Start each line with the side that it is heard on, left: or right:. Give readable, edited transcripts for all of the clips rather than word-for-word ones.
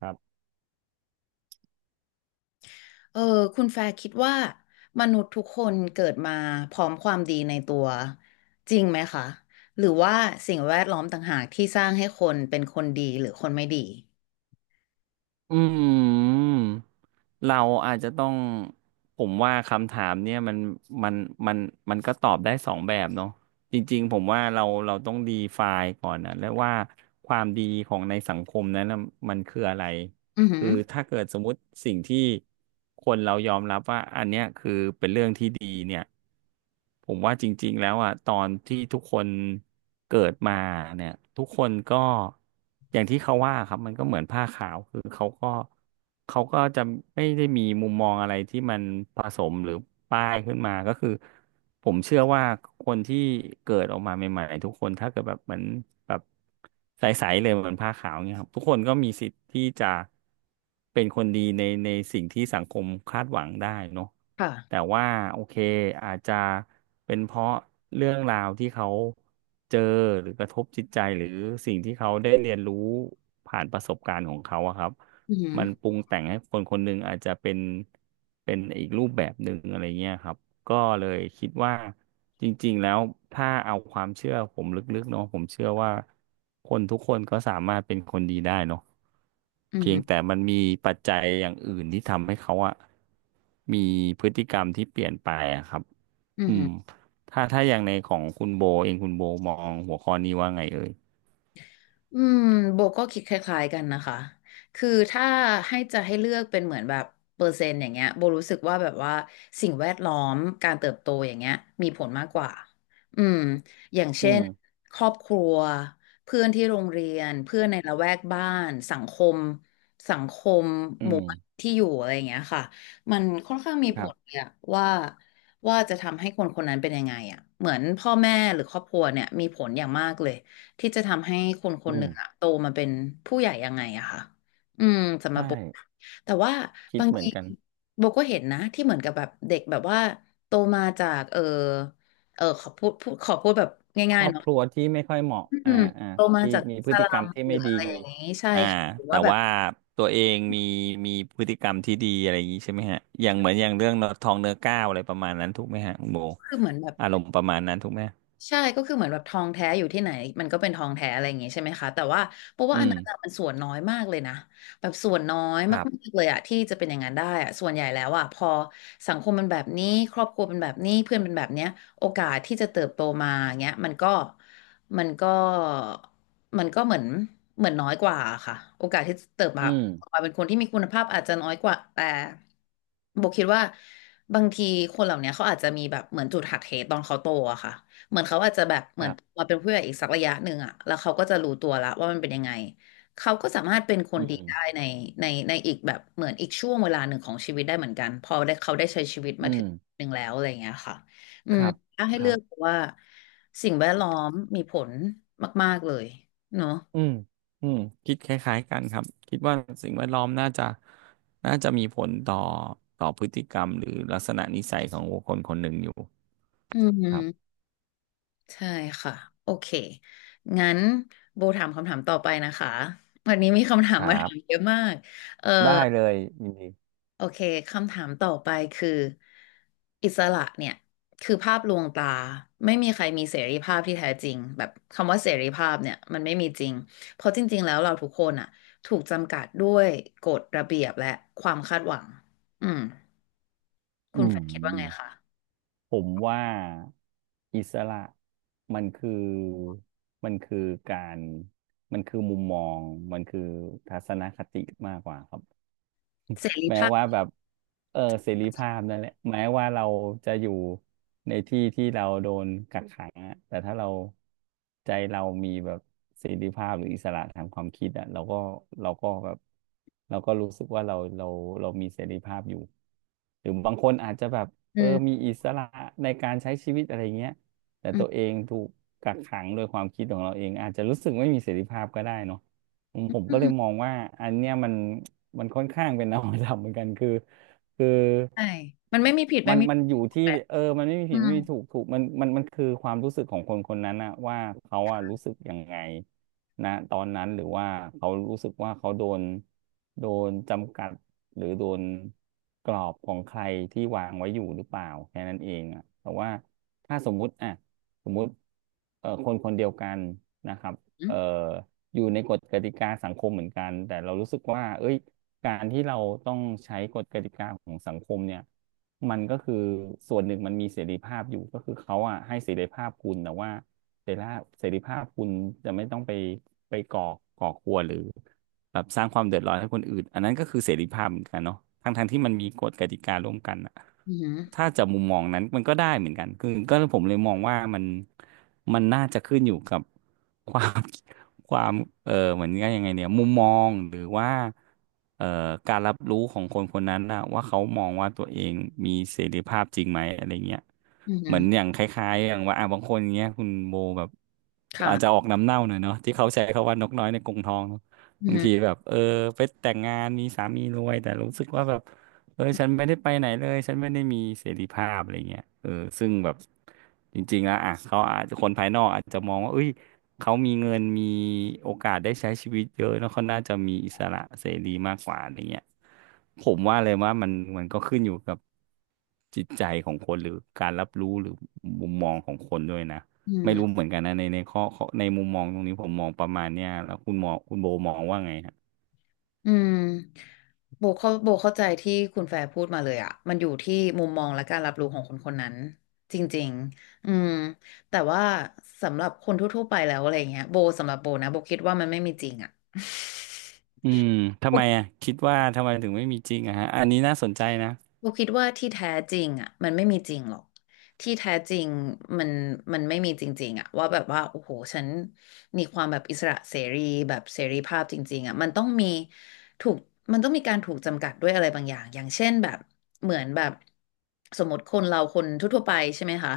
right: ครับ
left: เออคุณแฟร์คิดว่ามนุษย์ทุกคนเกิดมาพร้อมความดีในตัวจริงไหมคะหรือว่าสิ่งแวดล้อมต่างหากที่สร้างให้คนเป็นคนดีหรือคนไม่ดี
right: อืมเราอาจจะต้อง ผมว่าคำถามเนี่ยมันมันมันมันก็ตอบได้สองแบบเนาะจริงๆผมว่าเราต้องดีไฟล์ก่อนนะแล้วว่าความดีของในสังคมนั้นน่ะมันคืออะไร
left: อือหื
right: คือ
left: อ
right: ถ้าเกิดสมมุติสิ่งที่คนเรายอมรับว่าอันเนี้ยคือเป็นเรื่องที่ดีเนี่ย ผมว่าจริงๆแล้วอ่ะตอนที่ทุกคนเกิดมาเนี่ยทุกคนก็ อย่างที่เขาว่าครับมันก็เหมือนผ้าขาวคือเขาก็จะไม่ได้มีมุมมองอะไรที่มันผสมหรือป้ายขึ้นมาก็คือผมเชื่อว่าคนที่เกิดออกมาใหม่ๆทุกคนถ้าเกิดแบบเหมือนแบบใสๆเลยเหมือนผ้าขาวเนี่ยครับทุกคนก็มีสิทธิ์ที่จะ เป็นคนดีในสิ่งที่สังคมคาดหวังได้เนาะ
left: ค่ะ
right: แต่ว่าโอเคอาจจะเป็นเพราะเรื่องราวที่เขาเจอหรือกระทบจิตใจหรือสิ่งที่เขาได้เรียนรู้ผ่านประสบการณ์ของเขาอะครับ
left: อือหือ
right: มันปรุงแต่งให้คนคนหนึ่งอาจจะเป็นอีกรูปแบบหนึ่งอะไรเงี้ยครับ ก็เลยคิดว่าจริงๆแล้วถ้าเอาความเชื่อผมลึกๆเนาะผมเชื่อว่าคนทุกคนก็สามารถเป็นคนดีได้เนาะ
left: อือ
right: เพีย
left: หื
right: ง
left: อ
right: แต่มันมีปัจจัยอย่างอื่นที่ทำให้เขาอะมีพฤติกรรมที่เปลี่ยนไปอะครับ
left: อือ
right: อื
left: หื
right: ม
left: อ
right: ถ้าอย่างในของคุณโบเองคุณโบมองหัวข้อนี้ว่าไงเอ่ย
left: อืมโบก็คิดคล้ายๆกันนะคะ คือถ้าจะให้เลือกเป็นเหมือนแบบเปอร์เซ็นต์อย่างเงี้ยโบรู้สึกว่าแบบว่าสิ่งแวดล้อมการเติบโตอย่างเงี้ยมีผลมากกว่าอืมอย่าง
right: อื
left: เช่น
right: ม
left: ครอบครัวเพื่อนที่โรงเรียนเพื่อนในละแวกบ้านสังคมสังคม
right: อื
left: หมู่
right: ม
left: บ้านที่อยู่อะไรอย่างเงี้ยค่ะมันค่อนข้างมี
right: ค
left: ผ
right: รั
left: ล
right: บ
left: เนี่ยว่าว่าจะทำให้คนคนนั้นเป็นยังไงอ่ะเหมือนพ่อแม่หรือครอบครัวเนี่ยมีผลอย่างมากเลย ที่จะทำให้คนค
right: อื
left: นห
right: ม
left: นึ่งอะโตมาเป็นผู้ใหญ่ยังไงอะค่ะอืมสำหรับ
right: ใช่
left: โบแต่ว่า
right: คิด
left: บาง
right: เหมือน
left: ที
right: กัน
left: โบก็เห็นนะที่เหมือนกับแบบเด็กแบบว่าโตมาจากเออเออขอพูดพูดขอพูดแบบ
right: ค
left: ง่า
right: ร
left: ย
right: อ
left: ๆ
right: บ
left: เนาะ
right: ครัวที่ไม่ค่อยเหมาะ
left: อืม
right: อ่า
left: โตมา
right: ที่
left: จาก
right: มีพ
left: ส
right: ฤติ
left: ลั
right: กรร
left: ม
right: มที่
left: หรื
right: ไม่
left: อ
right: ดี
left: อะไรอย่างนี้ใช่
right: อ่า
left: ค่ะ หรือ
right: แต่
left: ว่าแบบ
right: ว่าตัวเองมีพฤติกรรมที่ดีอะไรอย่างนี้ใช่ไหมฮะอย่างเหมือนอย่างเรื่องทองเนื้อก้าวอะไรประมาณนั้นถูกไหมฮะคุณโบ
left: คือเหมือนแบบ
right: อารมณ์ประมาณนั้นถูกไหม
left: ใช่ก็คือเหมือนแบบทองแท้อยู่ที่ไหนมันก็เป็นทองแท้อะไรอย่างงี้ใช่ไหมคะแต่ว่าเพราะว่า
right: อื
left: อัน
right: ม
left: นั้นอะมันส่วนน้อยมากเลยนะแบบส่วนน้อย
right: ค
left: มา
right: รับ
left: กๆเลยอะที่จะเป็นอย่างนั้นได้อะส่วนใหญ่แล้วอะพอสังคมมันแบบนี้ครอบครัวเป็นแบบนี้เพื่อนเป็นแบบเนี้ยโอกาสที่จะเติบโตมาอย่างเงี้ยมันก็มันก็เหมือนน้อยกว่าค่ะโอกาสที่จะเติบมา
right: อืม
left: มาเป็นคนที่มีคุณภาพอาจจะน้อยกว่าแต่โบคิดว่าบางทีคนเหล่านี้เขาอาจจะมีแบบเหมือนจุดหักเหตอนเขาโตอะค่ะ เหมือนเขาอาจจะแบบเห
right: ค
left: มือน
right: รับ
left: มาเป็นผู้ใหญ่อีกสักระยะหนึ่งอะแล้วเขาก็จะรู้ตัวละว่ามันเป็นยังไงเขาก็สามารถเป็นคน
right: อื
left: ดี
right: ม
left: ได้ในในในอีกแบบเหมือนอีกช่วงเวลาหนึ่งของชีวิตได้เหมือนกันพอได้เขาได้ใช้ชีวิตมา
right: อื
left: ถึ
right: ม
left: งหนึ่งแล้วอะไรอย่างเงี้ยค่ะอื
right: ค
left: ม
right: รับ
left: ถ้าให้
right: ค
left: เลื
right: รั
left: อก
right: บ
left: ว่าสิ่งแวดล้อมมีผลมากๆเลยเนอะ
right: อืมอืมคิดคล้ายๆกันครับ คิดว่าสิ่งแวดล้อมน่าจะมีผลต่อพฤติกรรมหรือลักษณะนิสัยของบุคคลคนหนึ่งอยู่
left: อื
right: ครั
left: ม
right: บ
left: ใช่ค่ะโอเคงั้นโบถามคำถามต่อไปนะคะวันนี้มีคำถา
right: ค
left: ม
right: รั
left: มาถามเย
right: บ
left: อะมาก
right: ได้เลยยินดี
left: โอเคคำถามต่อไปคืออิสระเนี่ยคือภาพลวงตาไม่มีใครมีเสรีภาพที่แท้จริงแบบคำว่าเสรีภาพเนี่ยมันไม่มีจริงเพราะจริงๆแล้วเราทุกคนอ่ะถูกจำกัดด้วยกฎระเบียบและความคาดหวังอืมคุ
right: อื
left: ณแฟนคิดว่าไง
right: ม
left: คะ
right: ผมว่าอิสระมันคือมันคือการมันคือมุมมองมันคือทัศนคติมากกว่าครับ
left: เสรี
right: แม้
left: ภาพ
right: ว่าแบบเสรีภาพนั่นแหละแม้ว่าเราจะอยู่ในที่ที่เราโดนกักขังอะแต่ถ้าเราใจเรามีแบบเสรีภาพหรืออิสระทางความคิดอะเราก็แบบเราก็รู้สึกว่าเรามีเสรีภาพอยู่หรือบางคนอาจจะแบบ
left: อื
right: มี
left: ม
right: อิสระในการใช้ชีวิตอะไรเงี้ยแต่
left: อืม
right: ตัวเองถูกกักขังโดยความคิดของเราเองอาจจะรู้สึกไม่มีเสรีภาพก็ได้เนาะ ผม
left: อื
right: ก็เลยม
left: ม
right: องว่าอันเนี้ยมันค่อนข้างเป็นนวัตกรรมเหมือนกันคือ
left: ใช่มันไม่มีผิดไม่
right: มัน
left: มีถ
right: มันอยู่
left: ูก
right: ที่
left: แบบ
right: มันไม่มี
left: อื
right: ผิด
left: ม
right: ไม่มีถูกมันคือความรู้สึกของคนคนนั้นนะว่าเขาอะรู้สึกยังไงนะตอนนั้นหรือว่าเขารู้สึกว่าเขาโดนจำกัดหรือโดนกรอบของใครที่วางไว้อยู่หรือเปล่าแค่นั้นเองอะแต่ว่าถ้าสมมุติคนคนเดียวกันนะครับ
left: อืม
right: เอ่อ อยู่ในกฎกติกาสังคมเหมือนกันแต่เรารู้สึกว่าเอ้ยการที่เราต้องใช้กฎกติกาของสังคมเนี่ยมันก็คือส่วนหนึ่งมันมีเสรีภาพอยู่ก็คือเขาอ่ะให้เสรีภาพคุณแต่ว่าเสรีภาพคุณจะไม่ต้องไปก่อครัวรหรือแบบสร้างความเดือดร้อนให้คนอื่นอันนั้นก็คือเสรีภาพเหมือนกันเนาะทั้งท้งที่มันมีกฎกติการ่วมกันอะ
left: อืม
right: ถ้าจะมุมมองนั้นมันก็ได้เหมือนกันคือก็ผมเลยมองว่ามันน่าจะขึ้นอยู่กับ ความ ความเหมือนกันยังไงเนี่ยมุมมองหรือว่าเอ่อการรับรู้ของคนคนนั้นนะว่าเขามองว่าตัวเองมีเสรีภาพจริงไหมอะไรเงี้ย
left: อื
right: เหมือนอย่า
left: ม
right: งคล้ายๆอย่างว่าอ่ะบางคนเงี้ยคุณโบแบบอาจจะ
left: ค่ะ
right: ออกน้ำเน่าหน่อยเนาะที่เขาใช้คำว่านกน้อยในกรงทองเนอะ
left: อื
right: บางที
left: ม
right: แบบไปแต่งงานมีสามีรวยแต่รู้สึกว่าแบบฉันไม่ได้ไปไหนเลยฉันไม่ได้มีเสรีภาพอะไรเงี้ยซึ่งแบบจริงๆแล้วอ่ะเขาอาจจะคนภายนอกอาจจะมองว่าเอ้ย เขามีเงินมีโอกาสได้ใช้ชีวิตเยอะแล้วเขาน่าจะมีอิสระเสรีมากกว่าอะไรเงี้ยผมว่าเลยว่ามันก็ขึ้นอยู่กับจิตใจของคนหรือการรับรู้หรือมุมมองของคนด้วยนะ
left: อืม
right: ไม่รู้เหมือนกันนะในข้อในมุมมองตรงนี้ผมมองประมาณเนี้ยแล้วคุณโบมองว่าไงฮะ
left: อืมโบเข้าใจที่คุณแฟร์พูดมาเลยอะมันอยู่ที่มุมมองและการรับรู้ของคนคนนั้นจริงๆอืมแต่ว่าสำหรับคนทั่วๆไปแล้วอะไรเงี้ยโบสำหรับโบนะโบคิดว่ามันไม่มีจริงอะ
right: อืมทำไมอ่ะคิดว่าทำไมถึงไม่มีจริงอะฮะอันนี้น่าสนใจนะ
left: โบคิดว่าที่แท้จริงอ่ะมันไม่มีจริงหรอกที่แท้จริงมันมันไม่มีจริงๆอ่ะว่าแบบว่าโอ้โหฉันมีความแบบอิสระเสรีแบบเสรีภาพจริงๆอ่ะมันต้องมีถูกมันต้องมีการถูกจำกัดด้วยอะไรบางอย่างอย่างเช่นแบบเหมือนแบบสมมติคนเราคนทั่วๆไปใช่ไหมคะ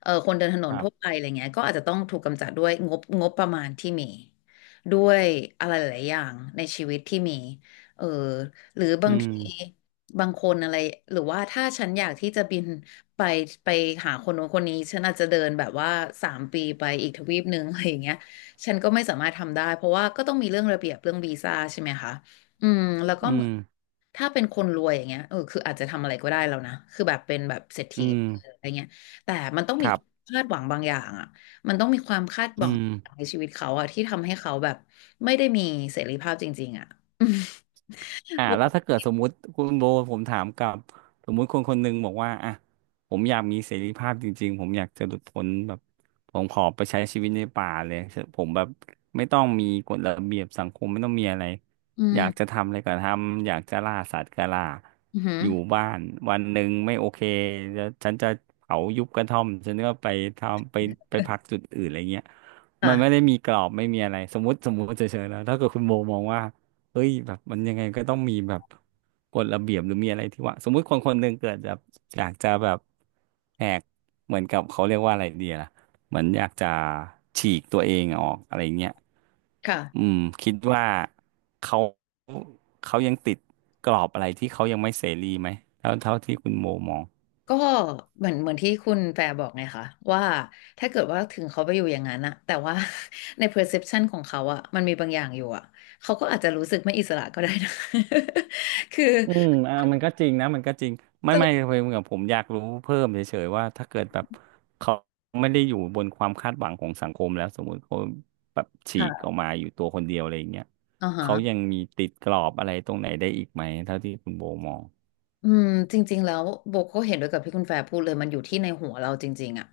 left: เออคนเดินถน
right: ค
left: น
right: รั
left: ทั่วไป
right: บ
left: อะไรเงี้ยก็อาจจะต้องถูกกำจัดด้วยงบประมาณที่มีด้วยอะไรหลายๆอย่างในชีวิตที่มีเออหรือบา
right: อื
left: ง
right: ม
left: ที บางคนอะไรหรือว่าถ้าฉันอยากที่จะบินไปไปหาคนโน้นคนนี้ฉันอาจจะเดินแบบว่าสามปีไปอีกทวีปหนึ่งอะไรอย่างเงี้ยฉันก็ไม่สามารถทำได้เพราะว่าก็ต้องมีเรื่องระเบียบเรื่องวีซ่าใช่ไหมคะอืมแล้วก็
right: อื
left: เหมื
right: ม
left: อนถ้าเป็นคนรวยอย่างเงี้ยเออคืออาจจะทำอะไรก็ได้แล้วนะคือแบบเป็นแบบเศรษ
right: อื
left: ฐี
right: ม
left: อะไรเงี้ยแต่มันต้อง
right: ค
left: มี
right: รั
left: ความ
right: บ
left: คาดหวังบางอย่างอ่ะมันต้องมีความคาดห
right: อื
left: วัง
right: ม
left: ในชีวิตเขาอ่ะที่ทำให้เขาแบบไม่ได้มีเสรีภาพจริงๆอ่ะ
right: อ่าแล้วถ้าเกิดสมมุติคุณโบผมถามกลับสมมุติคนคนหนึ่งบอกว่าอ่ะผมอยากมีเสรีภาพจริงๆผมอยากจะหลุดพ้นแบบผมขอไปใช้ชีวิตในป่าเลยผมแบบไม่ต้องมีกฎระเบียบสังคมไม่ต้องมีอะไร
left: อื
right: อยากจะ
left: ม
right: ทำอะไรก็ทำอยากจะล่าสัตว์ก็ล่า
left: อืมอือหือ
right: อยู่บ้านวันหนึ่งไม่โอเคแล้วฉันจะเผายุบกระท่อมฉันก็ไปทำไปพักจุดอื่นอะไรเงี้ยมันไม่ได้
left: ค่ะ
right: มีกรอบไม่มีอะไรสมมติเฉยๆแล้วถ้าเกิดคุณโบมองว่า เฮ้ยแบบมันยังไงก็ต้องมีแบบกฎระเบียบหรือมีอะไรที่ว่าสมมุติคนคนหนึ่งเกิดแบบอยากจะแบบแหกเหมือนกับเขาเรียกว่าอะไรดีล่ะเหมือนอยากจะฉีกตัวเองออกอะไรเงี้ย
left: ค่ะ
right: อืมคิดว่าเขาเขายังติดกรอบอะไรที่เขายังไม่เสรีไหมเท่าที่คุณโมมอง
left: ก็เหมือนที่คุณแฟร์บอกไงคะว่าถ้าเกิดว่าถึงเขาไปอยู่อย่างนั้นอะแต่ว่า ใน perception ของเขาอะมันมีบางอย่างอยู่อะเขาก็อาจจะรู้สึกไม่อิสระก็ได้นะ คือ
right: อืมเออมันก็จริงนะมันก็จริงไม่
left: จะ
right: ไม่
left: รู้
right: เพียงกับผมอยากรู้เพิ่มเฉยๆว่าถ้าเกิดแบบเขาไม่ได้อยู่บนความคาดหวังของสังคมแล้วสมมุติเขาแบบฉีกอ
left: ค่ะ
right: อกมาอยู่ตัวคนเดียวอะไรอย่างเงี้ย
left: อ่า
right: เขายั
left: ฮะ
right: งมีติดกรอบอะไรตรงไหนได้อีกไหมเท่าที่คุณโบมอง
left: อืมจริงๆแล้วโบก็เห็นด้วยกับที่คุณแฟร์พูดเลยมันอยู่ที่ในหัวเราจริงๆอ่ะ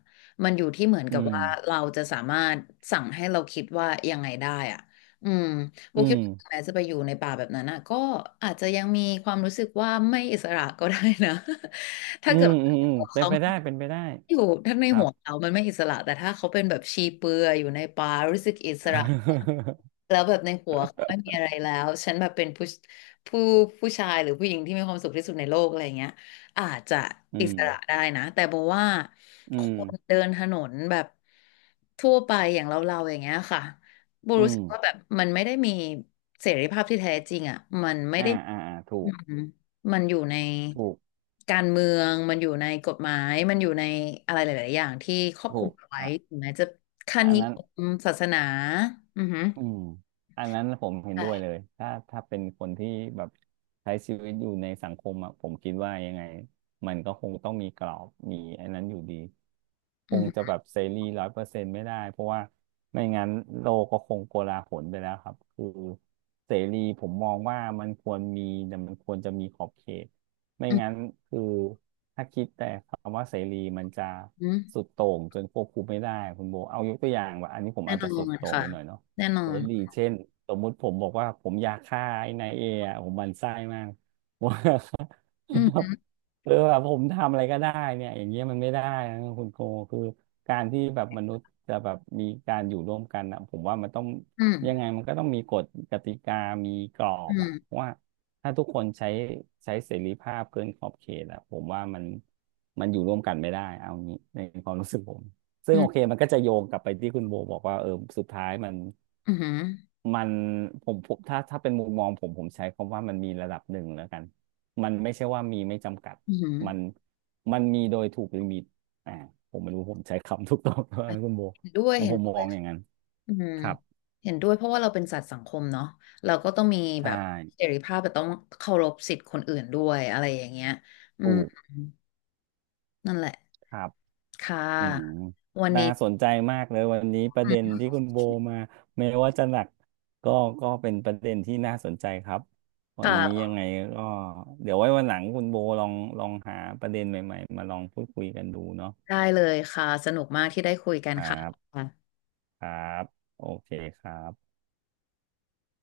left: มันอยู่ที่เหมือน
right: อื
left: กับ
right: ม
left: ว่าเราจะสามารถสั่งให้เราคิดว่ายังไงได้อ่ะอืมโบ
right: อื
left: คิด
right: ม
left: ว่าแม้จะไปอยู่ในป่าแบบนั้นอ่ะก็อาจจะยังมีความรู้สึกว่าไม่อิสระก็ได้นะ ถ้า
right: อื
left: เกิด
right: ม
left: ว่
right: อืมอืม
left: า
right: เป็น
left: เขา
right: ไปได้เป็นไปได้
left: อยู่ทั้งใน
right: ครั
left: หั
right: บ
left: วเขามันไม่อิสระแต่ถ้าเขาเป็นแบบชีเปลือยอยู่ในป่ารู้สึกอิสระ แล้วแบบในหัวเขาไม่มีอะไรแล้วฉันแบบเป็นผู้ผู้ชายหรือผู้หญิงที่มีความสุขที่สุดในโลกอะไรอย่างเงี้ยอาจจะ
right: อื
left: อิ
right: ม
left: สระได้นะแต่โบว่า
right: อื
left: ค
right: ม
left: นเดินถนนแบบทั่วไปอย่างเราอย่างเงี้ยค่ะโบ
right: อื
left: รู้สึ
right: ม
left: กว่าแบบมันไม่ได้มีเสรีภาพที่แท้จริงอ่ะมันไม่
right: อ่า
left: ได้
right: อ่าอ่าถู
left: อื
right: ก
left: มมันอยู่ใน
right: ถูก
left: การเมืองมันอยู่ในกฎหมายมันอยู่ในอะไรหลายๆอย่างที่ครอบคลุ
right: ถู
left: ม
right: ก
left: เอาไว้
right: อ่ะ
left: ถึงแม้จะค่า
right: อัน
left: นิย
right: นั้น
left: มศาสนาอือหือ
right: อืม อันนั้นผมเห็นด้วย
left: ใช่
right: เลย ถ้าเป็นคนที่แบบใช้ชีวิตอยู่ในสังคมอะผมคิดว่ายังไง มันก็คงต้องมีกรอบมีอันนั้นอยู่ดี ค
left: อือ
right: ง
left: ห
right: จะ
left: อ
right: แบบเสรี100%ไม่ได้ เพราะว่าไม่งั้นโลกก็คงโกลาหลไปแล้วครับคือเสรีผมมองว่ามันควรมีแต่มันควรจะมีขอบเขตไม่งั้
left: ือ
right: นคือถ้าคิดแต่คำว่าเสรีมันจะ
left: ฮึ
right: สุดโต่งจนควบคุมไม่ได้คุณโบเอายกตัวอย่างว่าอันนี้ผม
left: แน่
right: อาจ
left: นอ
right: จะสุด
left: น
right: โต่ง
left: ค่ะ
right: ไปหน่อยเนาะ
left: แน่นอ
right: เส
left: น
right: รีเช่นสมมุติผมบอกว่าผมอยากฆ่าไอ้นายเออะผมหมันไส้มาก ว่า
left: อืม
right: แบ
left: อื
right: บเออแบบผมทำอะไรก็ได้เนี่ยอย่างเงี้ยมันไม่ได้นะคุณโกคือการที่แบบมนุษย์จะแบบมีการอยู่ร่วมกันนะผมว่ามันต้อง
left: ม
right: ยังไงมันก็ต้องมีกฎกติกามีกรอ
left: อื
right: บ
left: ม
right: อะเพราะว่าถ้าทุกคนใช้เสรีภาพเกินขอบเขตอะผมว่ามันอยู่ร่วมกันไม่ได้เอางี้ในความรู้สึกผมซึ่
left: อื
right: งโอเค
left: ม
right: มันก็จะโยงกลับไปที่คุณโบบอกว่าเออสุดท้ายมัน
left: อืมอืม
right: มันผมถ้าเป็นมุมมองผมใช้คำว่ามันมีระดับหนึ่งแล้วกัน มันไม่ใช่ว่ามีไม่จำกัด
left: อืม
right: มันมันมีโดยถูกลิมิตอ่าผมไม่รู้ผมใช้คำถูกต้องไหมคุณโบ
left: เห็นด้วย
right: แล้ว
left: เห็
right: ผ
left: น
right: ม
left: ด้
right: ม
left: ว
right: อ
left: ย
right: งอย่างนั้น
left: อืม
right: ครับ
left: เห็นด้วยเพราะว่าเราเป็นสัตว์สังคมเนาะเราก็ต้องมีแบ
right: ใช่
left: บเสรีภาพแต่ต้องเคารพสิทธิ์คนอื่นด้วยอะไรอย่างเงี้ยอืม
right: ถูก
left: นั่นแหละ
right: ครับ
left: ค่
right: อืม
left: ะวัน
right: น่า
left: นี้
right: สนใจมากเลยวันนี้ประเด็นที่คุณโบมาไม่ว่าจะหนักก็ก็เป็นประเด็นที่น่าสนใจครับวันนี้ยั
left: ค่ะ
right: งไงก็เดี๋ยวไว้วันหลังคุณโบลองหาประเด็นใหม่ๆมาลองพูดคุยกันดูเนาะ
left: ได้เลยค่ะสนุกมากที่ได้คุยกัน
right: ครั
left: ค่ะ
right: บครับโอเคครับ